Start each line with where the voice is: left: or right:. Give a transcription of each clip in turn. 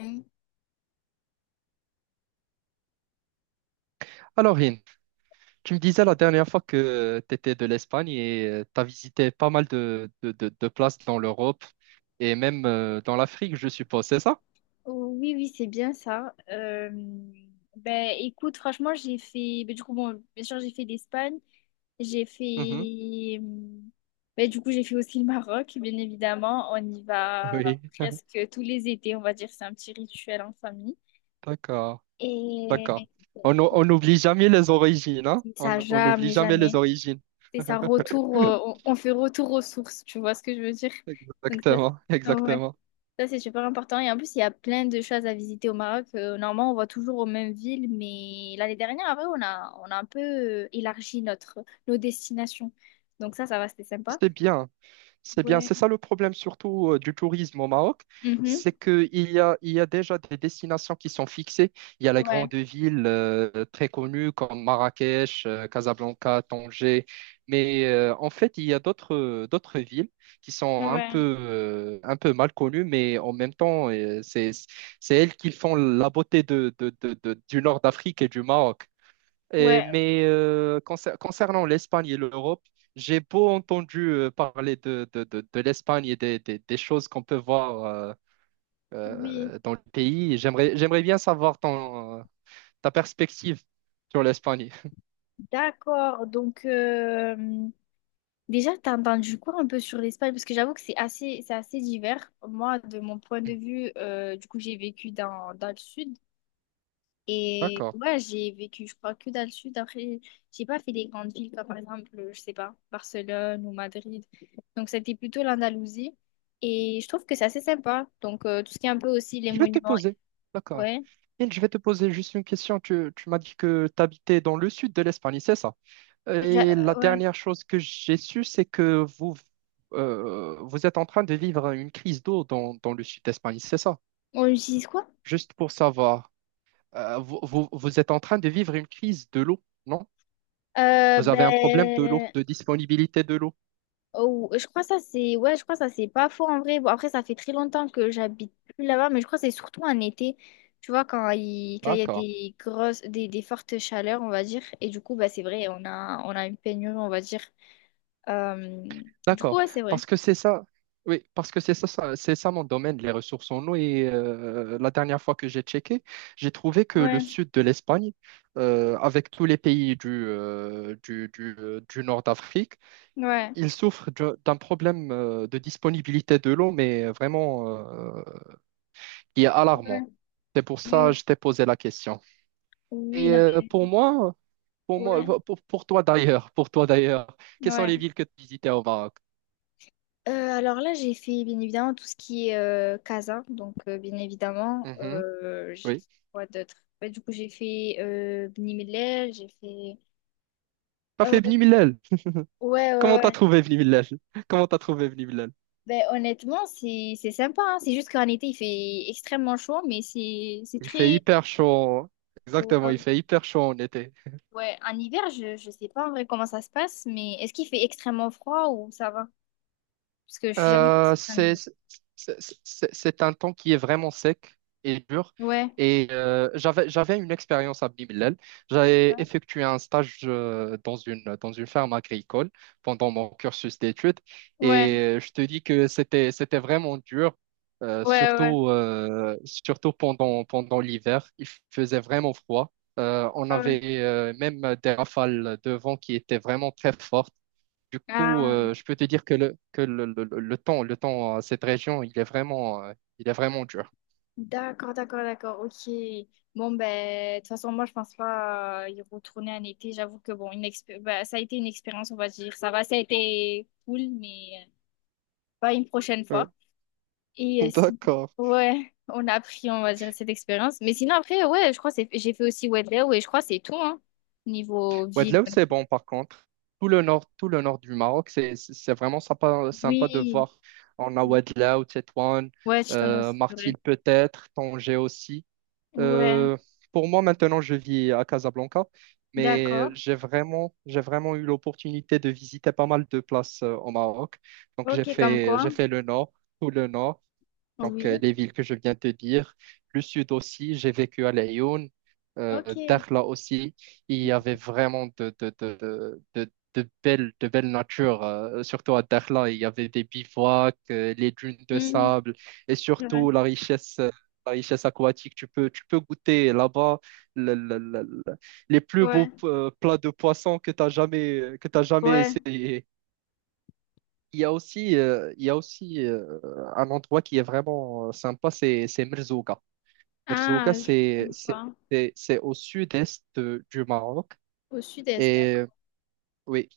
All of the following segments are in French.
left: Mm.
right: Alors, Rin, tu me disais la dernière fois que tu étais de l'Espagne et tu as visité pas mal de places dans l'Europe et même dans l'Afrique, je suppose, c'est ça?
left: Oui, oui, c'est bien ça. Ben, écoute, franchement, j'ai fait. Ben, du coup, bon, bien sûr, j'ai fait l'Espagne. J'ai
right: Mhm.
left: fait. Ben, du coup, j'ai fait aussi le Maroc, bien évidemment. On y va
right: Oui,
left: presque tous les étés, on va dire. C'est un petit rituel en famille.
right: d'accord,
left: Et
right: d'accord. On n'oublie jamais les origines, hein?
left: c'est
right: On
left: ça,
right: on n'oublie
left: jamais,
right: jamais les
left: jamais.
right: origines.
left: C'est ça, retour. On fait retour aux sources, tu vois ce que je veux dire? Donc,
right: Exactement,
left: ça, ouais.
right: exactement.
left: Ça, c'est super important. Et en plus, il y a plein de choses à visiter au Maroc. Normalement, on va toujours aux mêmes villes, mais l'année dernière, après, on a un peu élargi notre, nos destinations. Donc ça va, c'était sympa.
right: C'était bien. C'est bien,
left: Ouais.
right: c'est ça le problème surtout du tourisme au Maroc,
left: Mhm.
right: c'est qu'il y a, il y a déjà des destinations qui sont fixées. Il y a les
left: Ouais.
right: grandes villes très connues comme Marrakech, Casablanca, Tanger, mais en fait, il y a d'autres d'autres villes qui sont
left: Ouais.
right: un peu mal connues, mais en même temps, c'est elles qui font la beauté du nord d'Afrique et du Maroc. Et-
left: Ouais.
right: mais euh, concer- concernant l'Espagne et l'Europe, j'ai beau entendu parler de l'Espagne et des choses qu'on peut voir
left: Oui.
right: dans le pays. J'aimerais bien savoir ta perspective sur l'Espagne.
left: D'accord. Donc, déjà, t'as entendu quoi un peu sur l'Espagne? Parce que j'avoue que c'est assez divers. Moi, de mon point de vue, du coup, j'ai vécu dans le sud. Et
right: D'accord.
left: ouais, j'ai vécu, je crois, que dans le sud. Après, j'ai pas fait des grandes villes, comme par exemple, je sais pas, Barcelone ou Madrid. Donc, c'était plutôt l'Andalousie. Et je trouve que c'est assez sympa. Donc, tout ce qui est un peu aussi les
right: Je vais te
left: monuments.
right: poser. D'accord.
left: Ouais.
right: Et je vais te poser juste une question. Tu m'as dit que tu habitais dans le sud de l'Espagne, c'est ça?
left: J'a-
right: Et la
left: Ouais.
right: dernière chose que j'ai su, c'est que vous êtes en train de vivre une crise d'eau dans le sud d'Espagne, c'est ça?
left: On utilise quoi?
right: Juste pour savoir, vous êtes en train de vivre une crise de l'eau, non? Vous avez un problème de l'eau,
left: Ben,
right: de disponibilité de l'eau.
left: oh, je crois ça c'est ouais, je crois ça c'est pas faux en vrai. Bon, après ça fait très longtemps que j'habite plus là-bas, mais je crois que c'est surtout en été. Tu vois quand il y a
right: D'accord,
left: des grosses des fortes chaleurs, on va dire, et du coup bah c'est vrai, on a une pénurie, on va dire. Euh, du coup,
right: d'accord.
left: ouais, c'est vrai.
right: Parce que c'est ça, oui, parce que c'est ça, c'est ça mon domaine, les ressources en eau. Et la dernière fois que j'ai checké, j'ai trouvé que le
left: Ouais.
right: sud de l'Espagne, avec tous les pays du nord d'Afrique,
left: Ouais.
right: ils souffrent d'un problème de disponibilité de l'eau, mais vraiment qui est
left: Ouais.
right: alarmant. C'est pour ça que
left: Oui.
right: je t'ai posé la question.
left: Oui,
right: Et
left: non
right: pour
left: mais
right: moi,
left: ouais.
right: toi d'ailleurs, pour toi d'ailleurs, quelles sont
left: Ouais.
right: les villes que tu visitais au Maroc?
left: Alors là, j'ai fait bien évidemment tout ce qui est Casa. Donc, bien évidemment,
right: Mhm,
left: j'ai
right: oui.
left: fait quoi d'autre? Ouais, du coup, j'ai fait Bni Mellal, j'ai fait.
right: T'as
left: Euh,
right: fait Bni Mellal.
left: ouais, ouais,
right: Comment t'as
left: ouais.
right: trouvé Bni Mellal? Comment t'as trouvé Bni Mellal?
left: Ben, honnêtement, c'est sympa, hein. C'est juste qu'en été, il fait extrêmement chaud, mais c'est
right: Il fait
left: très.
right: hyper chaud. Exactement, il
left: Ouais,
right: fait hyper chaud en été.
left: ouais. En hiver, je sais pas en vrai comment ça se passe, mais est-ce qu'il fait extrêmement froid ou ça va? Parce que je suis jamais
right: Euh,
left: partie en
right: c'est
left: hiver.
right: c'est- c'est un temps qui est vraiment sec et dur.
left: Ouais,
right: Et j'avais une expérience à Bimilel. J'avais effectué un stage dans une ferme agricole pendant mon cursus d'études.
left: ouais,
right: Et je te dis que c'était vraiment dur,
left: ouais, ouais.
right: surtout pendant l'hiver. Il faisait vraiment froid. On
left: Ouais.
right: avait même des rafales de vent qui étaient vraiment très fortes. Du coup,
left: Ah.
right: je peux te dire que le temps à cette région, il est vraiment dur.
left: D'accord, d'accord, d'accord, ok. Bon, ben, de toute façon, moi, je pense pas y retourner en été. J'avoue que, bon, ben, ça a été une expérience, on va dire. Ça va, ça a été cool, mais pas une prochaine
right: Ouais.
left: fois. Et si...
right: D'accord.
left: Ouais, on a appris, on va dire, cette expérience. Mais sinon, après, ouais, je crois que j'ai fait aussi Wedlow, ouais, je crois que c'est tout, hein, niveau ville.
right: Ouadlaou, c'est bon par contre. Tout le nord du Maroc, c'est vraiment sympa, sympa de
left: Oui,
right: voir. On a Ouadlaou, Tétouan,
left: ouais, Chitono aussi, c'est vrai.
right: Martil peut-être, Tanger aussi.
left: Ouais,
right: Euh, pour moi, maintenant, je vis à Casablanca, mais
left: d'accord.
right: j'ai vraiment eu l'opportunité de visiter pas mal de places au Maroc. Donc,
left: Ok, comme quoi?
right: j'ai fait le nord, tout le nord. Donc,
left: Oui,
right: les villes que je viens de dire, le sud aussi, j'ai vécu à Laayoune,
left: ok.
right: euh, Dakhla aussi. Il y avait vraiment de belles, de belles natures, surtout à Dakhla. Il y avait des bivouacs, les dunes de
left: Mhm.
right: sable et
left: Ouais,
right: surtout la richesse aquatique. Tu peux goûter là-bas le- le- le- le- les plus beaux
left: ouais.
right: plats de poissons que tu jamais
left: Ouais.
right: essayé. Il y a aussi, un endroit qui est vraiment sympa, c'est Merzouga. Merzouga,
left: Ah, je connais pas.
right: c'est au sud-est du Maroc.
left: Au sud-est.
right: Et oui,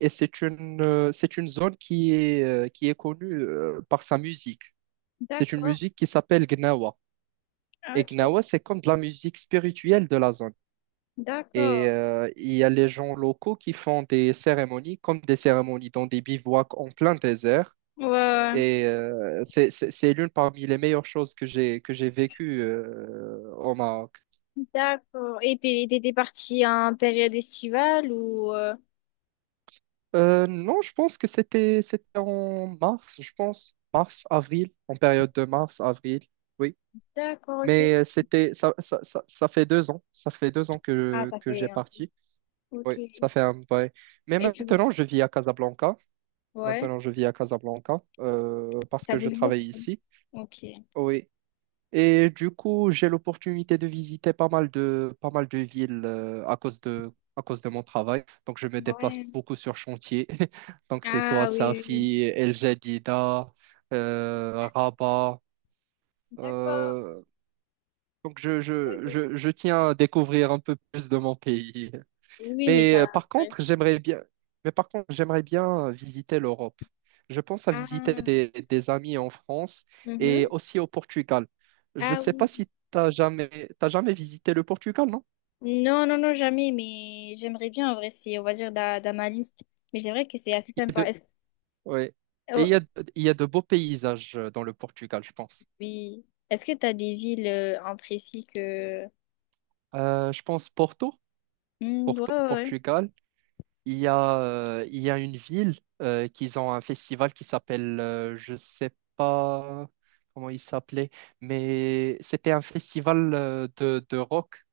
right: et c'est une zone qui est connue par sa musique. C'est une
left: D'accord.
right: musique qui s'appelle Gnawa.
left: Ah,
right: Et
left: ok,
right: Gnawa,
left: ok.
right: c'est comme de la musique spirituelle de la zone. Et
left: D'accord.
right: il y a les gens locaux qui font des cérémonies, comme des cérémonies dans des bivouacs en plein désert.
left: Ouais, ouais.
right: Et c'est l'une parmi les meilleures choses que j'ai vécues au Maroc.
left: D'accord. Et t'étais partie en période estivale ou...
right: Non, je pense que c'était en mars, je pense. Mars, avril, en période de mars, avril, oui.
left: D'accord, ok.
right: Mais c'était ça, ça, ça, ça fait 2 ans. Ça fait deux ans
left: Ah, ça
right: que j'ai
left: fait...
right: parti. Oui,
left: Ok.
right: ça fait un vrai. Mais
left: Et tu...
right: maintenant, je vis à Casablanca.
left: Ouais.
right: Maintenant, je vis à Casablanca parce
left: Ça
right: que je
left: bouge
right: travaille
left: beaucoup.
right: ici.
left: Ok.
right: Oui, et du coup, j'ai l'opportunité de visiter pas mal de villes à cause de mon travail. Donc, je me déplace
left: Ouais.
right: beaucoup sur chantier. Donc, c'est soit
left: Ah, oui, oui, oui.
right: Safi, El Jadida, Rabat.
left: D'accord.
right: Euh, donc, je,
left: Ouais,
right: je, je, je tiens à découvrir un peu plus de mon pays.
left: Oui, mais
right: Mais
left: t'as... ouais.
right: par contre, j'aimerais bien visiter l'Europe. Je pense à visiter
left: Ah,
right: des amis en France et
left: mhm.
right: aussi au Portugal. Je ne
left: Ah
right: sais pas
left: oui.
right: si tu n'as jamais, t'as jamais visité le Portugal, non?
left: Non, non, non, jamais, mais j'aimerais bien, en vrai, c'est, on va dire, dans ma liste. Mais c'est vrai que c'est assez
right: Il y a
left: sympa.
right: de, ouais. Et il y a,
left: Est-ce-
right: il y a de beaux paysages dans le Portugal, je pense.
left: Oui. Est-ce que tu as des villes en précis que...
right: Je pense Porto,
left: Hmm, ouais,
right: Porto,
left: ouais,
right: Portugal. Il y a, il y a une ville qu'ils ont un festival qui s'appelle, je sais pas comment il s'appelait, mais c'était un festival de rock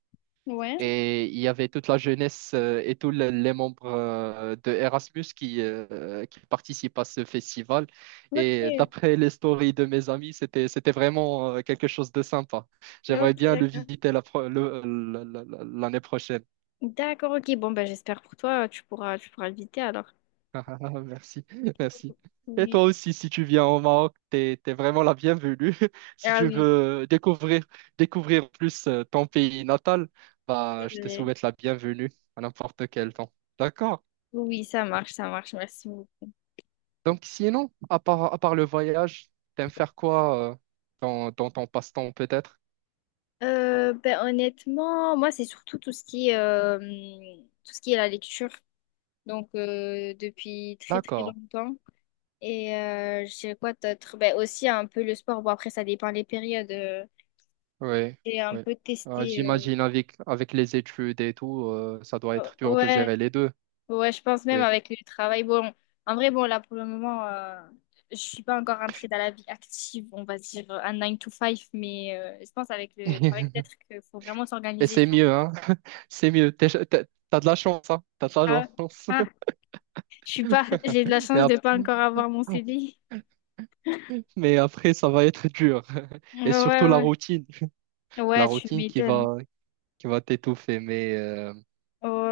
left: ouais. Ouais.
right: et il y avait toute la jeunesse et les membres de Erasmus qui participent à ce festival. Et
left: Ok.
right: d'après les stories de mes amis, c'était vraiment quelque chose de sympa. J'aimerais
left: Ok,
right: bien le
left: d'accord.
right: visiter la pro- le- l'année prochaine.
left: D'accord, ok. Bon, bah, j'espère pour toi, tu pourras éviter alors.
right: Ah, ah, ah, merci, merci. Et
left: Oui.
right: toi aussi, si tu viens au Maroc, t'es vraiment la bienvenue. Si
left: Ah
right: tu
left: oui,
right: veux découvrir, découvrir plus ton pays natal,
left: c'est
right: bah, je te
left: vrai.
right: souhaite la bienvenue à n'importe quel temps. D'accord?
left: Oui, ça marche, ça marche. Merci beaucoup.
right: Donc, sinon, à part le voyage, t'aimes faire quoi dans ton passe-temps peut-être?
left: Ben, honnêtement, moi, c'est surtout tout ce qui est, tout ce qui est la lecture. Donc, depuis très, très
right: D'accord.
left: longtemps. Et je dirais quoi d'autre? Ben, aussi un peu le sport. Bon, après, ça dépend des périodes.
right: Oui,
left: J'ai un
right: oui.
left: peu testé.
right: J'imagine avec, avec les études et tout, ça doit
left: Oh,
right: être dur de
left: ouais,
right: gérer les deux.
left: ouais, je pense même
right: Oui.
left: avec le travail. Bon, en vrai, bon, là, pour le moment, je suis pas encore rentrée dans la vie active, on va dire, un 9 to 5, mais je pense avec le travail, peut-être qu'il faut vraiment
right: Et
left: s'organiser,
right: c'est
left: tu vois.
right: mieux, hein? C'est mieux. T'as de la chance, hein. T'as de la
left: Ah,
right: chance.
left: ah, je suis pas, j'ai de la
right: Mais
left: chance de
right: après,
left: pas encore avoir mon CDI.
right: mais après, ça va être dur.
left: Ouais,
right: Et surtout
left: ouais,
right: la
left: ouais,
right: routine. La
left: ouais, tu
right: routine qui
left: m'étonnes.
right: va, qui va t'étouffer. Mais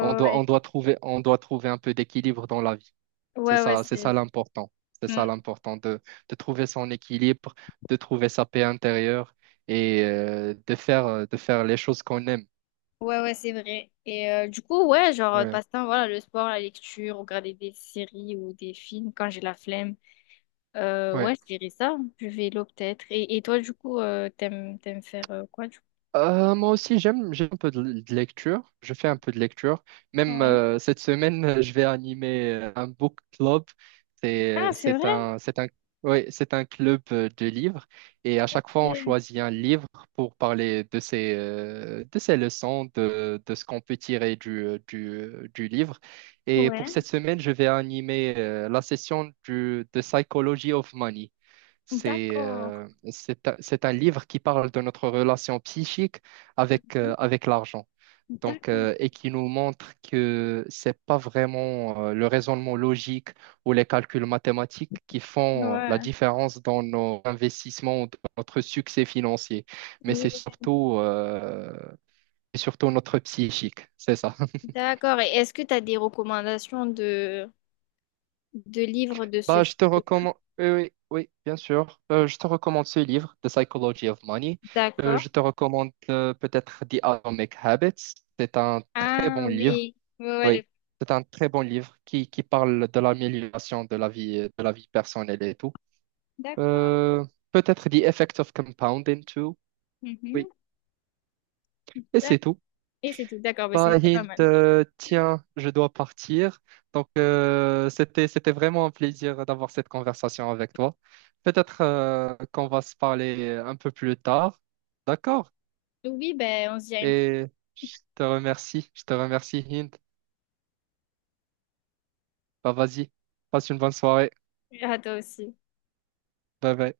right: on doit,
left: ouais,
right: on doit trouver un peu d'équilibre dans la vie.
left: ouais, ouais,
right: C'est ça
left: c'est
right: l'important. C'est
left: Mm.
right: ça de trouver son équilibre, de trouver sa paix intérieure et de faire les choses qu'on aime.
left: Ouais, ouais, c'est vrai. Et du coup, ouais, genre,
right: Ouais.
left: passe-temps, voilà, le sport, la lecture, regarder des séries ou des films quand j'ai la flemme.
right: Ouais.
left: Ouais, je dirais ça, du vélo peut-être. Et toi, du coup, t'aimes faire quoi, du coup?
right: Moi aussi, j'aime un peu de lecture. Je fais un peu de lecture. Même
left: Ouais.
right: cette semaine, je vais animer un book club.
left: Ah, c'est vrai.
right: C'est un, ouais, c'est un club de livres. Et à chaque fois, on
left: c'est-
right: choisit un livre pour parler de ses leçons, de ce qu'on peut tirer du livre. Et pour
left: Ouais.
right: cette semaine, je vais animer de Psychology of Money.
left: D'accord.
right: C'est un livre qui parle de notre relation psychique avec l'argent. Donc,
left: D'accord.
right: et qui nous montre que c'est pas vraiment le raisonnement logique ou les calculs mathématiques qui font la
left: Ouais.
right: différence dans nos investissements, ou dans notre succès financier, mais
left: Oui.
right: c'est surtout, notre psychique, c'est ça.
left: D'accord. Et est-ce que tu as des recommandations de livres de ce
right: Bah,
left: type?
right: je te recommande, oui, oui, oui, bien sûr. Je te recommande ce livre, The Psychology of Money.
left: D'accord.
right: Je te recommande peut-être The Atomic Habits. C'est un très
left: Ah
right: bon livre.
left: oui. Ouais, ouais,
right: Oui, c'est un très bon livre qui parle de l'amélioration de la vie personnelle et tout.
left: D'accord.
right: Euh, peut-être The Effect of Compounding too. Oui,
left: Mhm.
right: et c'est
left: D'ac-
right: tout.
left: Et c'est tout. D'accord, bah, c'est
right: Pas
left: déjà pas
right: Hint,
left: mal.
right: tiens, je dois partir. Donc, c'était vraiment un plaisir d'avoir cette conversation avec toi. Peut-être qu'on va se parler un peu plus tard. D'accord?
left: Oui, ben on se dit à
right: Et je te remercie. Je te remercie, Hint. Bah, vas-y. Passe une bonne soirée.
left: à toi aussi.
right: Bye bye.